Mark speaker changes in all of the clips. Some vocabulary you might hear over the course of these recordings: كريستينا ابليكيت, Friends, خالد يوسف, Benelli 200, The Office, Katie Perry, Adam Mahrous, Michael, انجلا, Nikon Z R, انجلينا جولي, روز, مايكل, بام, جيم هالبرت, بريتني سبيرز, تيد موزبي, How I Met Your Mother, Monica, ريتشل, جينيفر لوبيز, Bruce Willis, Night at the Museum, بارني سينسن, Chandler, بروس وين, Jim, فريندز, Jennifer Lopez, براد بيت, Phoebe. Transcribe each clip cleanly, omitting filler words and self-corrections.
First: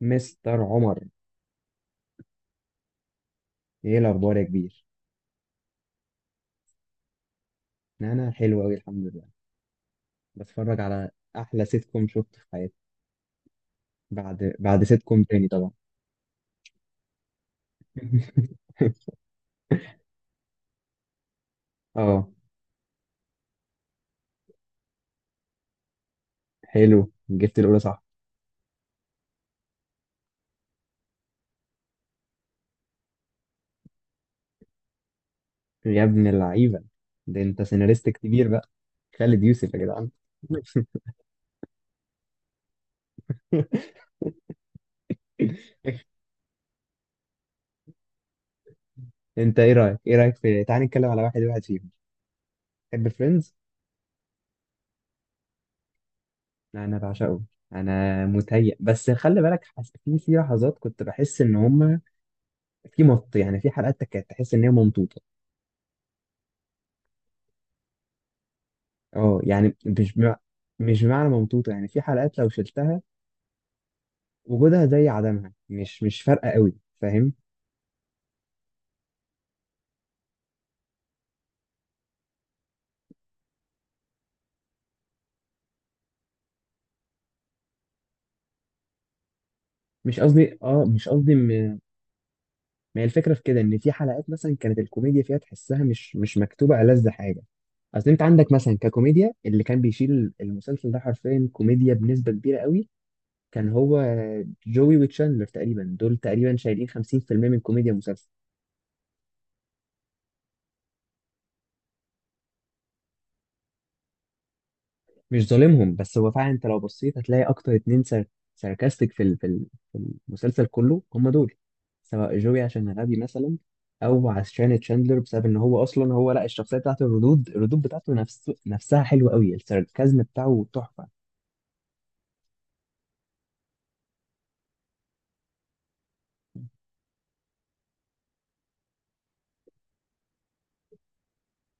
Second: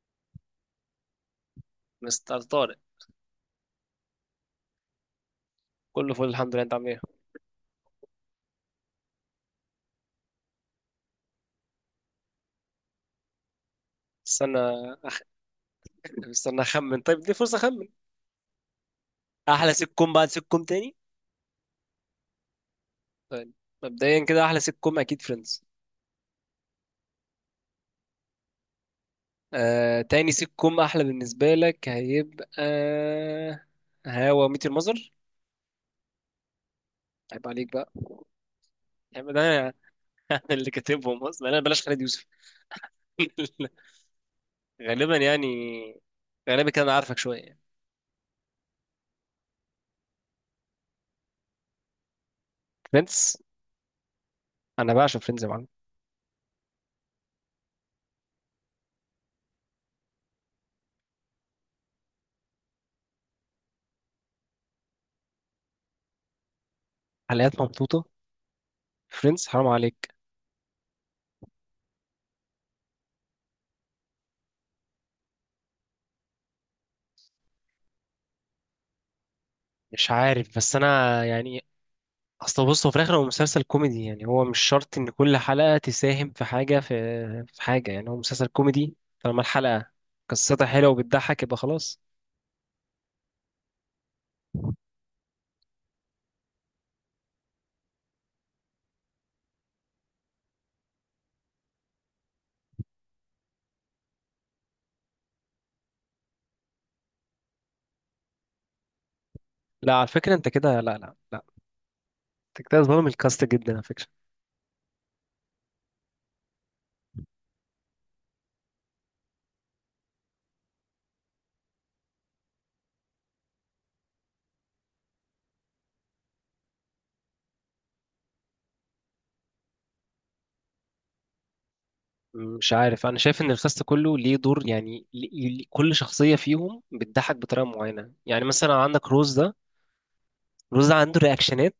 Speaker 1: مستر عمر،
Speaker 2: مستر طارق،
Speaker 1: ايه الاخبار يا كبير؟
Speaker 2: كله فل الحمد لله. انت عامل ايه؟
Speaker 1: انا حلو قوي، الحمد لله. بتفرج على احلى سيت كوم شفته في حياتي. بعد
Speaker 2: استنى
Speaker 1: سيت كوم تاني طبعا.
Speaker 2: استنى اخمن. طيب دي فرصه اخمن. احلى سيت كوم بعد سيت كوم تاني.
Speaker 1: اه،
Speaker 2: طيب مبدئيا كده احلى سيت كوم اكيد فريندز.
Speaker 1: حلو، جبت الاولى صح؟
Speaker 2: تاني سيت كوم احلى بالنسبه لك هيبقى هوا ميت المزر.
Speaker 1: يا ابن اللعيبه، ده
Speaker 2: عيب
Speaker 1: انت
Speaker 2: عليك بقى،
Speaker 1: سيناريست كبير بقى،
Speaker 2: عيب، ده
Speaker 1: خالد
Speaker 2: انا
Speaker 1: يوسف يا جدعان.
Speaker 2: أنا اللي كاتبهم اصلا، انا بلاش خالد يوسف. غالبا يعني، غالبا كده انا عارفك شويه يعني.
Speaker 1: انت ايه رايك في، تعال نتكلم على واحد واحد فيهم. تحب
Speaker 2: فريندز،
Speaker 1: فريندز؟
Speaker 2: انا بعشق فريندز يا معلم.
Speaker 1: انا بعشقه. انا متهيأ بس خلي بالك. في لحظات كنت بحس ان هم، في مط يعني في حلقات كانت تحس ان هي ممطوطه.
Speaker 2: حلقات ممطوطه؟
Speaker 1: اه
Speaker 2: فريندز حرام
Speaker 1: يعني
Speaker 2: عليك.
Speaker 1: مش بمعنى ممطوطة، يعني في حلقات لو شلتها وجودها زي عدمها، مش فارقة قوي، فاهم؟
Speaker 2: مش عارف، بس انا يعني اصل بص، هو في الاخر هو مسلسل كوميدي، يعني هو مش شرط ان كل حلقه تساهم في حاجه، في حاجه، يعني هو مسلسل كوميدي. طالما الحلقه قصتها حلوه
Speaker 1: مش قصدي
Speaker 2: وبتضحك يبقى خلاص.
Speaker 1: ما هي الفكرة في كده، ان في حلقات مثلا كانت الكوميديا فيها تحسها مش مكتوبة ألذ حاجة. اصل انت عندك مثلا، ككوميديا، اللي كان بيشيل المسلسل ده حرفيا كوميديا بنسبة كبيرة قوي، كان هو جوي وتشاندلر. تقريبا دول تقريبا شايلين 50% من كوميديا المسلسل.
Speaker 2: لا على فكره، انت كده لا لا لا، انت كده ظالم الكاست جدا على فكره.
Speaker 1: مش ظالمهم، بس هو فعلا انت لو بصيت هتلاقي اكتر اتنين ساركاستيك في المسلسل، كله هم دول. سواء جوي عشان غبي مثلا، او عشان تشاندلر، بسبب ان هو اصلا هو لا، الشخصيه بتاعته، الردود بتاعته نفسها حلوه قوي، الساركازم بتاعه تحفه.
Speaker 2: مش عارف، انا شايف ان الكاست كله ليه دور، يعني كل شخصيه فيهم بتضحك بطريقه معينه. يعني مثلا عندك روز ده عنده رياكشنات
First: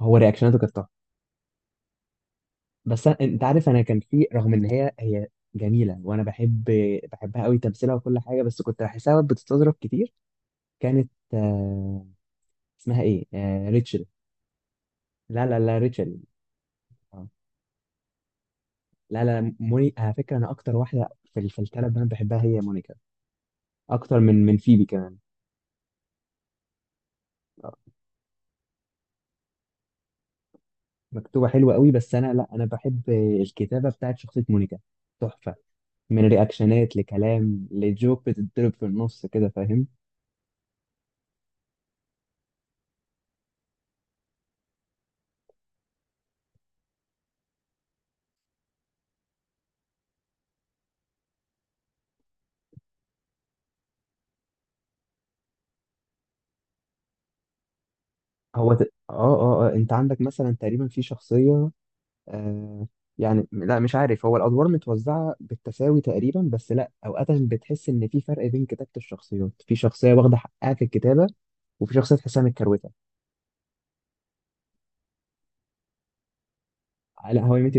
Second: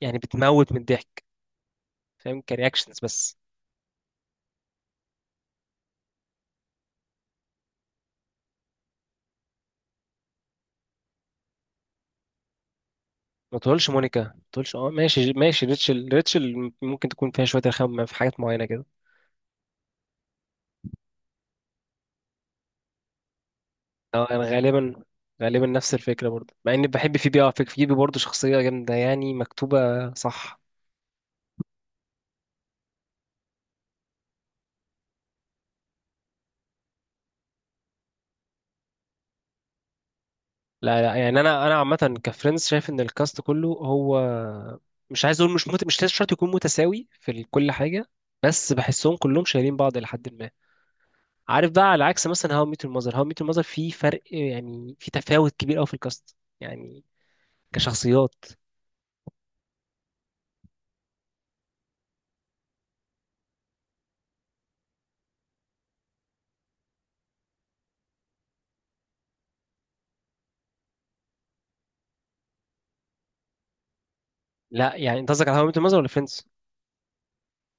Speaker 1: هو
Speaker 2: يعني
Speaker 1: رياكشناته
Speaker 2: بتموت
Speaker 1: كانت
Speaker 2: من
Speaker 1: تحفه.
Speaker 2: الضحك. فاهم؟ كرياكشنز بس.
Speaker 1: انت عارف انا كان في، رغم ان هي جميله وانا بحبها قوي تمثيلها وكل حاجه، بس كنت بحسها بتستظرف كتير. كانت اسمها ايه؟
Speaker 2: ما تقولش
Speaker 1: ريتشل.
Speaker 2: مونيكا، ما تقولش. اه ماشي
Speaker 1: لا لا
Speaker 2: ماشي،
Speaker 1: لا،
Speaker 2: ريتشل.
Speaker 1: ريتشل.
Speaker 2: ريتشل ممكن
Speaker 1: آه.
Speaker 2: تكون فيها شويه رخامه في حاجات معينه كده.
Speaker 1: لا لا، موني، على فكرة أنا أكتر واحدة في الثلاث بنات بحبها هي مونيكا. أكتر
Speaker 2: اه انا
Speaker 1: من فيبي
Speaker 2: غالبا
Speaker 1: كمان.
Speaker 2: غالبا نفس الفكره برضه، مع اني بحب فيبي. اه
Speaker 1: آه،
Speaker 2: فيبي برضه شخصيه جامده يعني، مكتوبه صح.
Speaker 1: مكتوبة حلوة قوي. بس أنا لا، أنا بحب الكتابة بتاعت شخصية مونيكا، تحفة. من رياكشنات لكلام لجوك بتتضرب في النص كده، فاهم؟
Speaker 2: لا لا، يعني انا عامه كفريندز شايف ان الكاست كله هو، مش عايز اقول، مش لازم شرط يكون متساوي في كل حاجه، بس بحسهم كلهم شايلين بعض الى حد ما. عارف؟ بقى على عكس مثلا هاو ميت المذر. في فرق يعني، في تفاوت كبير قوي في الكاست يعني، كشخصيات.
Speaker 1: هو ت... آه, آه آه أنت عندك مثلا تقريبا في شخصية، آه يعني لا مش عارف، هو الأدوار متوزعة بالتساوي تقريبا، بس لا، أوقات بتحس إن في فرق بين كتابة الشخصيات. في شخصية واخدة حقها في الكتابة، وفي شخصية تحسها متكروتة.
Speaker 2: لا يعني انت قصدك على هاو ميت الماذر ولا فريندز؟
Speaker 1: لا، هواي ميت.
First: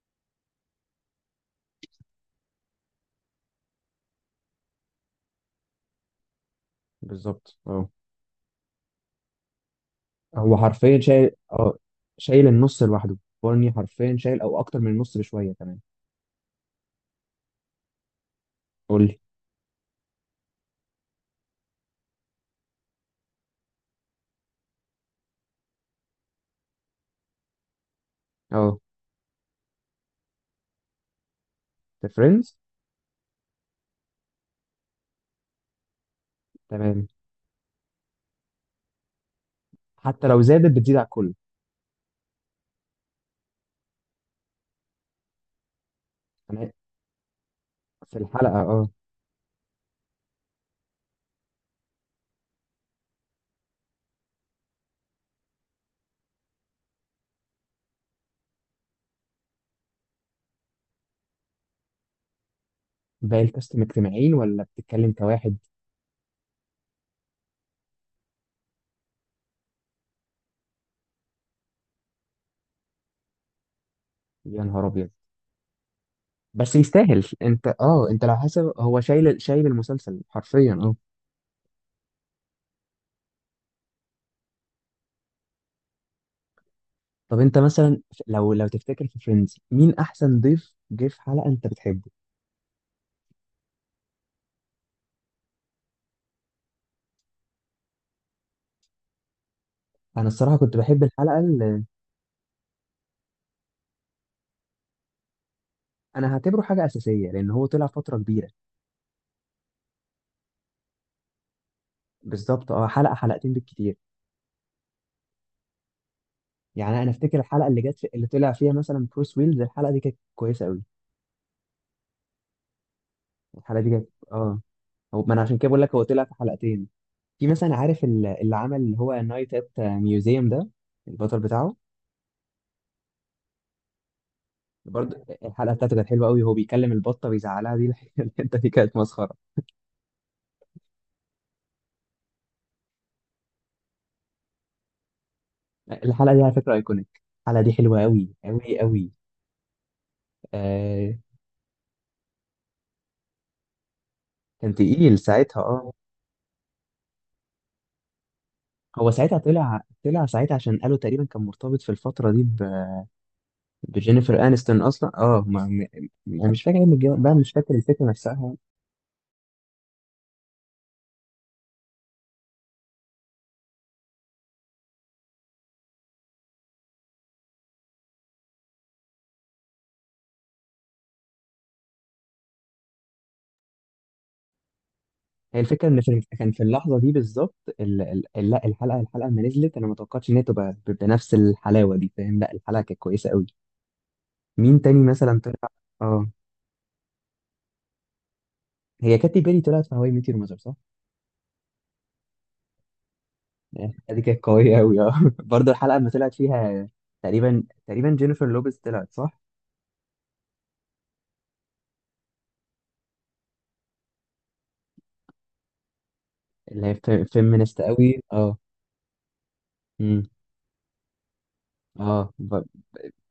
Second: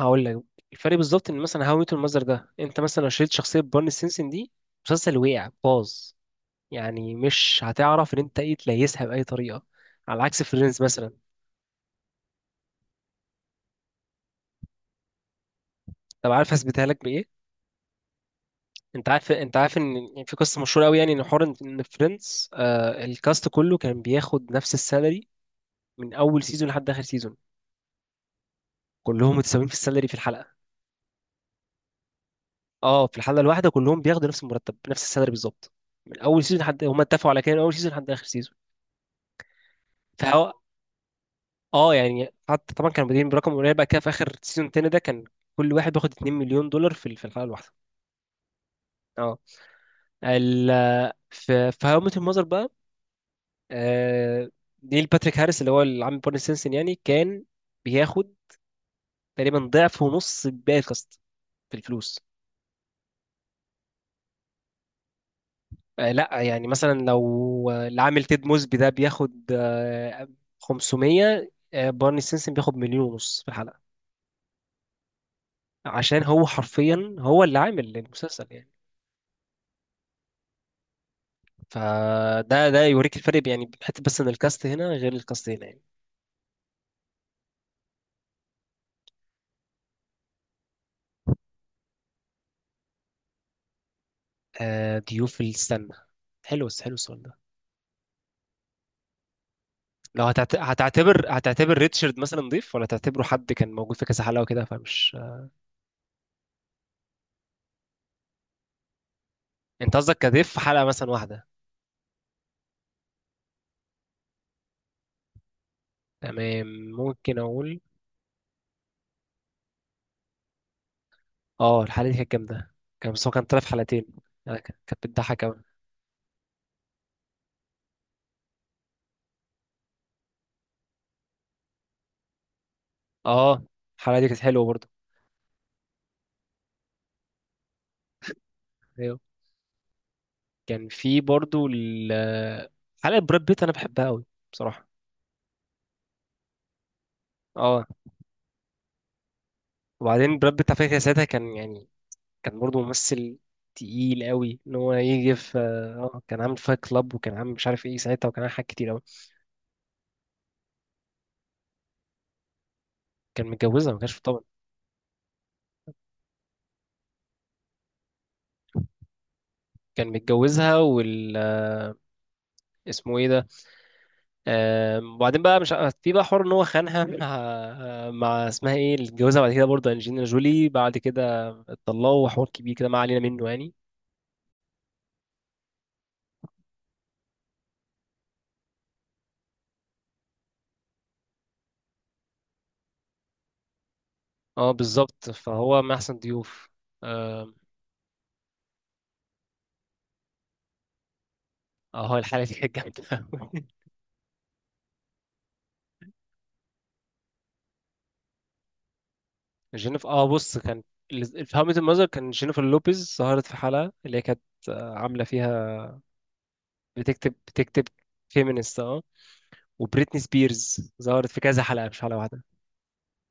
Speaker 2: هقول لك الفرق بالظبط. ان مثلا هاو ميت الماذر ده، انت مثلا لو شلت شخصيه بارني سينسن دي، مسلسل وقع باظ، يعني
Speaker 1: بالظبط
Speaker 2: مش
Speaker 1: اه،
Speaker 2: هتعرف ان انت ايه تليسها باي طريقه. على عكس
Speaker 1: هو
Speaker 2: فريندز
Speaker 1: حرفيا
Speaker 2: مثلا.
Speaker 1: شايل اه، شايل النص لوحده. بارني حرفيا شايل او اكتر من النص بشويه كمان.
Speaker 2: طب عارف هثبتها لك بايه؟
Speaker 1: قول
Speaker 2: انت
Speaker 1: لي.
Speaker 2: عارف انت عارف ان يعني في قصه مشهوره قوي، يعني ان حوار ان إن فريندز، الكاست كله كان بياخد نفس السالري من اول سيزون لحد اخر سيزون.
Speaker 1: اه،
Speaker 2: كلهم متساويين في السالري في الحلقه.
Speaker 1: ذا فريندز.
Speaker 2: اه في الحلقه الواحده كلهم بياخدوا نفس المرتب، نفس السالري بالظبط. من اول سيزون لحد هم
Speaker 1: تمام،
Speaker 2: اتفقوا على كده من اول سيزون لحد اخر سيزون.
Speaker 1: حتى لو
Speaker 2: فهو،
Speaker 1: زادت بتزيد على الكل.
Speaker 2: اه يعني حتى طبعا كانوا بادئين برقم قليل، بقى كده في اخر سيزون التاني ده كان كل واحد بياخد 2 مليون
Speaker 1: انا
Speaker 2: دولار في في الحلقه الواحده.
Speaker 1: في الحلقه اه.
Speaker 2: اه. ال في هاو ميت المذر بقى، آه نيل باتريك هاريس اللي هو العم بارني سينسن يعني كان بياخد تقريبا ضعف ونص باقي الكاست في الفلوس.
Speaker 1: باقي الكاست مجتمعين ولا بتتكلم كواحد؟
Speaker 2: لا يعني مثلا لو العامل تيد موزبي ده بياخد 500، بارني سينسن بياخد مليون ونص في الحلقة.
Speaker 1: يا نهار ابيض.
Speaker 2: عشان هو
Speaker 1: بس
Speaker 2: حرفيا
Speaker 1: يستاهل،
Speaker 2: هو اللي
Speaker 1: انت
Speaker 2: عامل
Speaker 1: اه انت لو
Speaker 2: المسلسل يعني.
Speaker 1: حاسب هو شايل المسلسل حرفيا اه.
Speaker 2: فده يوريك الفرق، يعني حتى بس ان الكاست هنا غير الكاست هنا يعني.
Speaker 1: طب انت مثلا لو تفتكر في فريندز مين احسن ضيف جه في حلقه انت بتحبه؟
Speaker 2: ضيوف السنة، حلو، حلو السؤال ده. لو
Speaker 1: انا
Speaker 2: هتعت-
Speaker 1: الصراحه كنت بحب
Speaker 2: هتعتبر
Speaker 1: الحلقه.
Speaker 2: هتعتبر ريتشارد مثلا ضيف، ولا تعتبره حد كان موجود في كذا حلقة وكده فمش؟
Speaker 1: انا هعتبره حاجه اساسيه لان هو طلع فتره كبيره.
Speaker 2: انت قصدك كضيف في حلقة مثلا واحدة؟
Speaker 1: بالظبط اه، حلقه حلقتين بالكتير.
Speaker 2: تمام،
Speaker 1: يعني انا
Speaker 2: ممكن
Speaker 1: افتكر الحلقه
Speaker 2: اقول.
Speaker 1: اللي جت اللي طلع فيها مثلا بروس ويلز، الحلقه دي كانت كويسه قوي.
Speaker 2: اه الحلقة دي كانت جامدة. كان بس هو كان طلع في
Speaker 1: الحلقه دي
Speaker 2: حلقتين.
Speaker 1: كانت
Speaker 2: يعني
Speaker 1: اه،
Speaker 2: كانت
Speaker 1: هو ما انا
Speaker 2: بتضحك
Speaker 1: عشان
Speaker 2: أوي.
Speaker 1: كده بقول لك، هو طلع في حلقتين. في مثلا عارف اللي عمل اللي هو نايت ات ميوزيوم ده، البطل بتاعه.
Speaker 2: اه الحلقة دي كانت حلوة برضه.
Speaker 1: برضه الحلقه بتاعته كانت حلوه قوي، هو بيكلم البطه بيزعلها دي الحته دي كانت
Speaker 2: أيوه،
Speaker 1: مسخره.
Speaker 2: كان في برضه حلقة براد بيت، أنا بحبها أوي بصراحة.
Speaker 1: الحلقه دي على فكره ايكونيك، الحلقه دي
Speaker 2: اه
Speaker 1: حلوه قوي قوي قوي.
Speaker 2: وبعدين براد بيت على فكرة
Speaker 1: آه
Speaker 2: ساعتها كان يعني كان برضه ممثل تقيل أوي
Speaker 1: كان
Speaker 2: إن هو
Speaker 1: تقيل
Speaker 2: يجي في.
Speaker 1: ساعتها اه.
Speaker 2: اه كان عامل فايت كلاب، وكان عامل مش عارف ايه ساعتها، وكان عامل حاجات كتير أوي.
Speaker 1: هو ساعتها طلع ساعتها، عشان قالوا تقريبا كان مرتبط في الفترة دي
Speaker 2: كان متجوزها ما كانش في، طبعا.
Speaker 1: بجينيفر أنستون أصلا اه ما... أنا مش فاكر ايه من بقى مش فاكر الفكرة نفسها.
Speaker 2: كان متجوزها اسمه ايه ده. وبعدين بقى مش ع- في بقى حوار ان هو خانها مع مع اسمها ايه اللي اتجوزها بعد كده برضه، انجلينا جولي. بعد كده اتطلقوا وحوار كبير كده، ما علينا منه يعني.
Speaker 1: هي الفكرة إن كان في اللحظة دي بالظبط لا، الحلقة لما نزلت أنا ما توقعتش إن هي تبقى بنفس الحلاوة دي، فاهم؟ لا الحلقة كانت كويسة قوي.
Speaker 2: اه
Speaker 1: مين تاني
Speaker 2: بالظبط
Speaker 1: مثلا طلع؟
Speaker 2: فهو من احسن
Speaker 1: اه،
Speaker 2: ضيوف. اه
Speaker 1: هي كاتي بيري طلعت في هواي ميت يور مذر صح؟
Speaker 2: الحلقه دي كانت جامده أوي.
Speaker 1: يعني الحلقة دي كانت قوية قوي اه برضه الحلقة لما طلعت فيها، تقريبا جينيفر لوبيز طلعت صح؟
Speaker 2: جينيفر، بص كان في هاو ميت المذر كان جينيفر لوبيز ظهرت في حلقه اللي هي كانت عامله فيها
Speaker 1: اللي هي
Speaker 2: بتكتب
Speaker 1: فيمينست
Speaker 2: بتكتب
Speaker 1: قوي اه.
Speaker 2: فيمينست. اه وبريتني سبيرز ظهرت في كذا حلقه، مش حلقه
Speaker 1: اه،
Speaker 2: واحده.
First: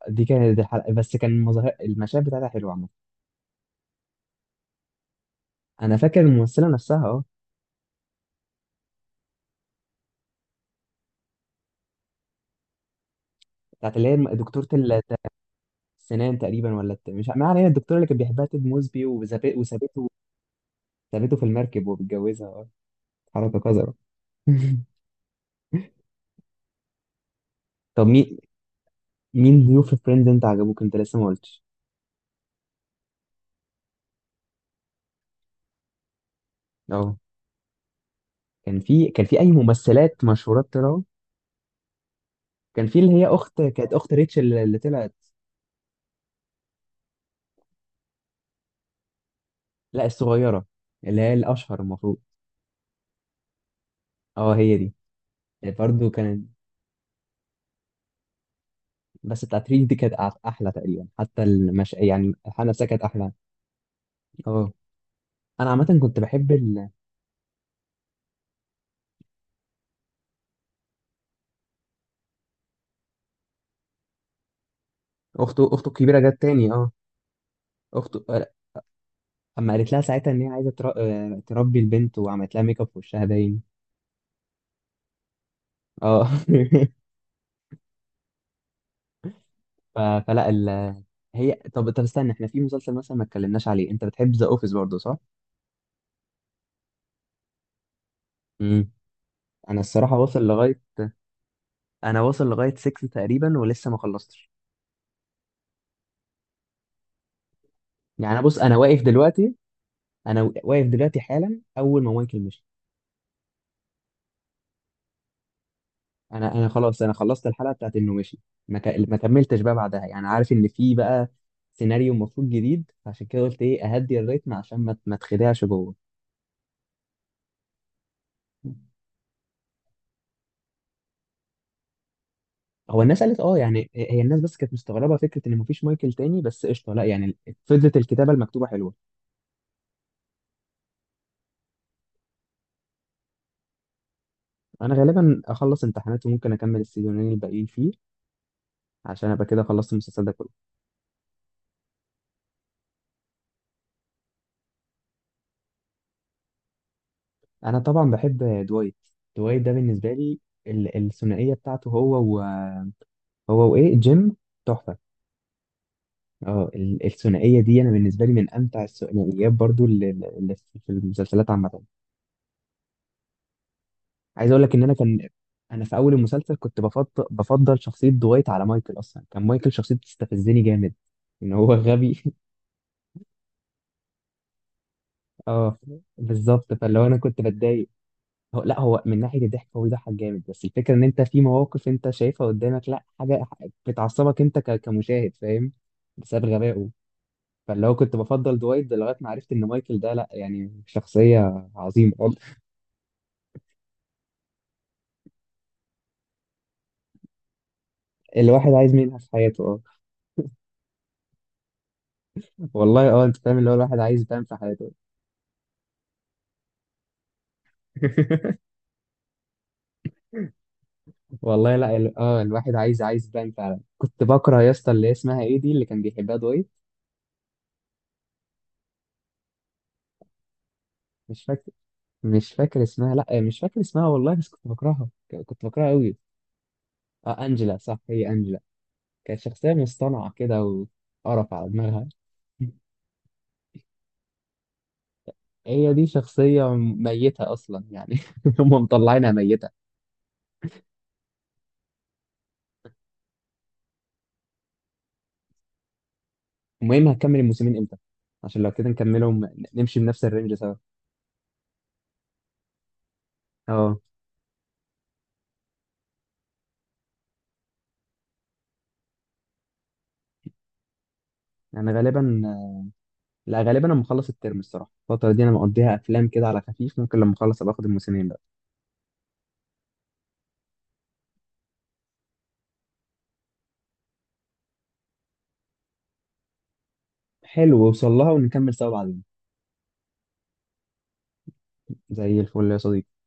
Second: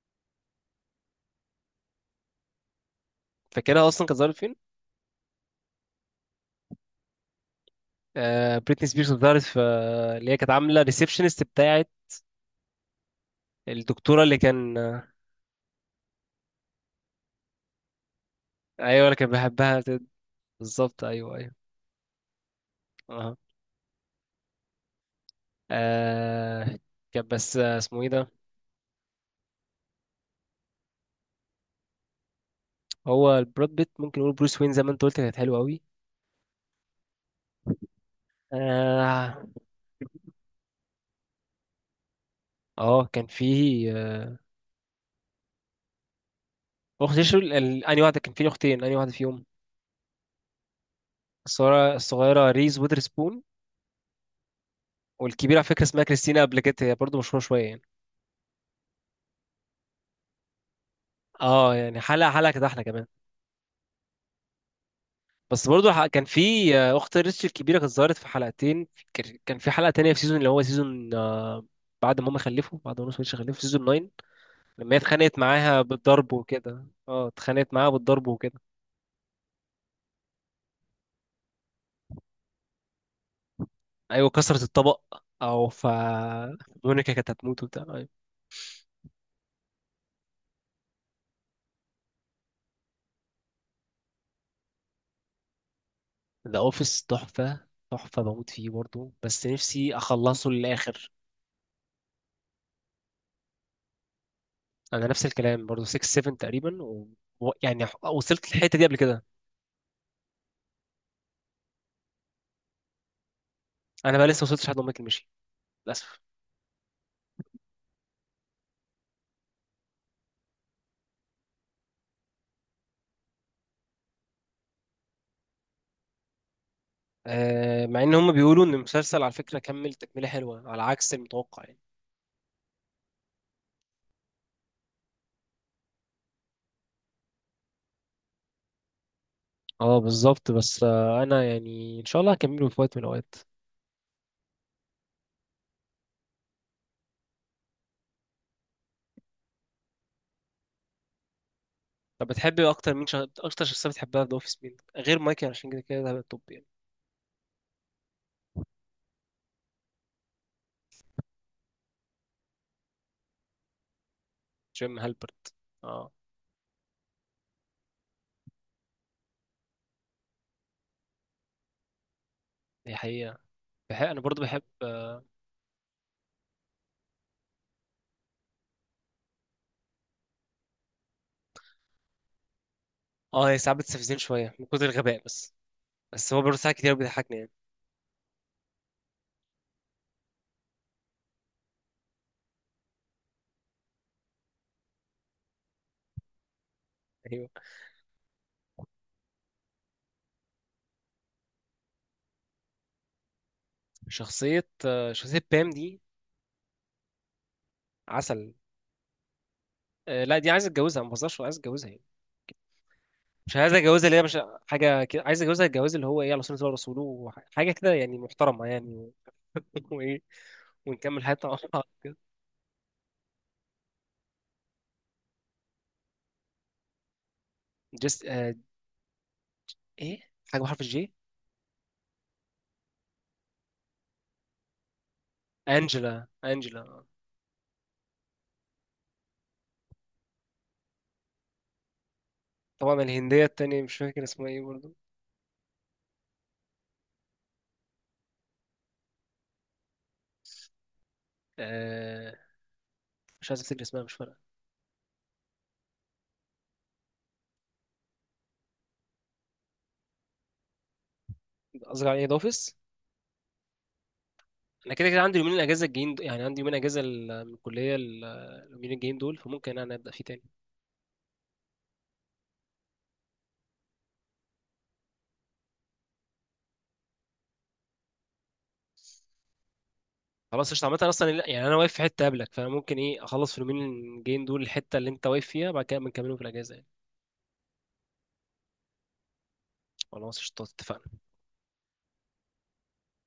Speaker 1: دي كانت الحلقه، بس كان المظاهر المشاهد بتاعتها حلوه عامه.
Speaker 2: فاكرها اصلا كانت ظهرت.
Speaker 1: انا فاكر الممثله نفسها اه.
Speaker 2: بريتني سبيرز ظهرت في، اللي هي كانت عامله ريسبشنست بتاعت
Speaker 1: بتاعت اللي هي
Speaker 2: الدكتوره اللي
Speaker 1: دكتوره
Speaker 2: كان آه،
Speaker 1: السنان تقريبا ولا مش، ما علينا، الدكتوره اللي كانت بيحبها تيد
Speaker 2: ايوه
Speaker 1: موزبي
Speaker 2: اللي كان
Speaker 1: وسابته
Speaker 2: بيحبها،
Speaker 1: وسابته.
Speaker 2: بالظبط،
Speaker 1: سابته
Speaker 2: ايوه،
Speaker 1: في
Speaker 2: ايوه.
Speaker 1: المركب وبيتجوزها اه.
Speaker 2: اه
Speaker 1: حركه قذره.
Speaker 2: آه، كان بس، اسمه
Speaker 1: طب
Speaker 2: ايه ده.
Speaker 1: مين ضيوف فريندز انت عجبوك، انت لسه ما قلتش.
Speaker 2: هو البراد بيت ممكن نقول، بروس وين زي ما انت قلت كانت حلوه قوي.
Speaker 1: اه، كان في
Speaker 2: اه.
Speaker 1: اي ممثلات مشهورات طلعوا؟ كان في
Speaker 2: اه
Speaker 1: اللي
Speaker 2: كان
Speaker 1: هي اخت،
Speaker 2: فيه،
Speaker 1: كانت اخت ريتشل اللي طلعت.
Speaker 2: اخت شو، انهي واحده؟ كان فيه اختين، انهي واحده فيهم؟
Speaker 1: لا الصغيره، اللي هي الاشهر
Speaker 2: الصغيره،
Speaker 1: المفروض.
Speaker 2: الصغيره ريز ويذرسبون.
Speaker 1: اه هي دي.
Speaker 2: والكبيره على فكره اسمها
Speaker 1: برضه
Speaker 2: كريستينا
Speaker 1: كانت،
Speaker 2: ابليكيت، هي برضه مشهوره شويه يعني.
Speaker 1: بس بتاعت ريف دي كانت احلى تقريبا، حتى
Speaker 2: اه يعني حلقه
Speaker 1: يعني
Speaker 2: حلقه كانت
Speaker 1: الحلقه
Speaker 2: احلى
Speaker 1: نفسها كانت
Speaker 2: كمان.
Speaker 1: احلى. اه
Speaker 2: بس
Speaker 1: انا
Speaker 2: برضو
Speaker 1: عامه كنت
Speaker 2: كان في،
Speaker 1: بحب
Speaker 2: اخت ريتش الكبيره كانت ظهرت في حلقتين. كان في حلقه تانية في سيزون، اللي هو سيزون، بعد ما نص خلفوا، في سيزون 9 لما هي اتخانقت
Speaker 1: اخته
Speaker 2: معاها
Speaker 1: اخته الكبيره
Speaker 2: بالضرب
Speaker 1: جت تاني
Speaker 2: وكده
Speaker 1: اه.
Speaker 2: اه اتخانقت معاها
Speaker 1: اخته،
Speaker 2: بالضرب وكده
Speaker 1: اما قالت لها ساعتها ان هي عايزه تر... آه، تربي البنت وعملت لها ميك اب في وشها باين.
Speaker 2: ايوه كسرت الطبق، او ف
Speaker 1: اه
Speaker 2: مونيكا كانت هتموت وبتاع. أيوة.
Speaker 1: ف... فلا ال... هي، طب استنى، احنا في مسلسل مثلا ما اتكلمناش عليه، انت بتحب ذا اوفيس برضه صح؟
Speaker 2: ذا اوفيس تحفه، تحفه، بموت فيه
Speaker 1: امم.
Speaker 2: برضو، بس
Speaker 1: انا
Speaker 2: نفسي
Speaker 1: الصراحه واصل
Speaker 2: اخلصه
Speaker 1: لغايه،
Speaker 2: للاخر.
Speaker 1: انا واصل لغايه 6 تقريبا، ولسه ما خلصتش.
Speaker 2: انا نفس الكلام برضو، 6 7 تقريبا، يعني
Speaker 1: يعني انا
Speaker 2: وصلت
Speaker 1: بص،
Speaker 2: للحته
Speaker 1: انا
Speaker 2: دي قبل
Speaker 1: واقف
Speaker 2: كده.
Speaker 1: دلوقتي، انا واقف دلوقتي حالا اول ما مايكل مشي.
Speaker 2: انا بقى لسه ما وصلتش لحد ما مايكل مشي للاسف.
Speaker 1: انا خلاص انا خلصت الحلقه بتاعت انه مشي. ما كملتش بقى بعدها، يعني عارف ان في بقى سيناريو المفروض جديد، فعشان كده قلت ايه اهدي الريتم عشان ما تخدعش جوه.
Speaker 2: مع ان هم بيقولوا ان المسلسل على فكرة كمل تكملة حلوة على عكس المتوقع يعني.
Speaker 1: هو الناس قالت اه، يعني هي الناس بس كانت مستغربه فكره ان مفيش مايكل تاني، بس قشطه لا يعني، فضلت الكتابه المكتوبه حلوه.
Speaker 2: اه بالظبط. بس انا يعني ان شاء الله هكمله في وقت من الاوقات.
Speaker 1: انا غالبا اخلص امتحانات وممكن اكمل السيزونين الباقيين فيه، عشان ابقى كده خلصت المسلسل ده كله.
Speaker 2: طب بتحب اكتر مين، اكتر شخصية بتحبها في ذا اوفيس مين غير مايكل؟ عشان كده ده هيبقى التوب يعني.
Speaker 1: انا طبعا بحب دوايت. دوايت ده بالنسبه لي، الثنائيه بتاعته هو هو وايه، جيم، تحفه.
Speaker 2: جيم هالبرت، اه،
Speaker 1: اه الثنائيه دي انا بالنسبه لي من امتع الثنائيات برضو اللي في المسلسلات عامه.
Speaker 2: دي حقيقة. انا برضو
Speaker 1: عايز
Speaker 2: بحب.
Speaker 1: اقول لك ان انا كان، انا في اول المسلسل كنت بفضل شخصيه دوايت على مايكل، اصلا كان مايكل شخصيه بتستفزني جامد، ان هو غبي
Speaker 2: هي ساعات بتستفزني شوية من كتر الغباء بس.
Speaker 1: اه
Speaker 2: بس هو برضه
Speaker 1: بالظبط،
Speaker 2: ساعات كتير
Speaker 1: فاللي هو انا
Speaker 2: بيضحكني
Speaker 1: كنت
Speaker 2: يعني.
Speaker 1: بتضايق. هو لا، هو من ناحيه الضحك هو بيضحك جامد، بس الفكره ان انت في مواقف انت شايفها قدامك، لا حاجه بتعصبك انت كمشاهد، فاهم؟ بسبب غبائه.
Speaker 2: ايوه.
Speaker 1: فاللي هو كنت بفضل دوايت ده لغايه ما عرفت ان مايكل ده لا، يعني شخصيه عظيمه.
Speaker 2: شخصية بام دي عسل.
Speaker 1: الواحد عايز منها في حياته اه.
Speaker 2: لا دي عايز اتجوزها، ما بهزرش عايز اتجوزها يعني.
Speaker 1: والله اه، انت
Speaker 2: مش
Speaker 1: فاهم، اللي
Speaker 2: عايز
Speaker 1: هو الواحد
Speaker 2: اتجوزها اللي هي
Speaker 1: عايز
Speaker 2: مش
Speaker 1: بان في حياته.
Speaker 2: حاجه كده، عايز اتجوزها الجواز اللي هو ايه، على سنه الله ورسوله، حاجه كده يعني محترمه يعني. وايه، ونكمل حياتنا مع
Speaker 1: والله
Speaker 2: بعض.
Speaker 1: لا، الواحد عايز بان فعلا. كنت بكره يا اسطى اللي هي اسمها ايه دي، اللي كان بيحبها دويت.
Speaker 2: جست، ايه حاجه بحرف الجي.
Speaker 1: مش فاكر، مش فاكر اسمها، لا مش فاكر اسمها والله، بس كنت بكرهها، كنت بكرهها قوي.
Speaker 2: انجلا، انجلا، آه.
Speaker 1: اه انجلا، صح هي انجلا. كانت شخصيه مصطنعه كده، وقرف على دماغها.
Speaker 2: طبعا الهنديه التانيه مش فاكر اسمها ايه برضه.
Speaker 1: هي دي شخصيه ميته اصلا يعني، هم مطلعينها ميته.
Speaker 2: آه... مش عايز افتكر اسمها، مش فارقه.
Speaker 1: المهم هكمل الموسمين امتى؟ عشان لو كده نكملهم نمشي بنفس الرينج سوا.
Speaker 2: قصدي على ايه، ده اوفيس.
Speaker 1: اه
Speaker 2: انا كده كده عندي يومين الاجازه الجايين يعني عندي يومين اجازه من الكليه، اليومين الجايين دول، فممكن انا ابدا فيه تاني.
Speaker 1: انا غالبا، لا غالبا انا مخلص الترم الصراحه، الفتره دي انا مقضيها افلام كده على خفيف، ممكن لما اخلص ابقى اخد الموسمين بقى.
Speaker 2: خلاص قشطة. عامة أصلا يعني أنا واقف في حتة قبلك، فأنا ممكن إيه أخلص في اليومين الجايين دول الحتة اللي أنت واقف فيها، بعد كده بنكملهم في الأجازة يعني.
Speaker 1: حلو، وصل لها ونكمل سوا بعدين.
Speaker 2: خلاص قشطة، اتفقنا.
Speaker 1: زي الفل يا صديقي.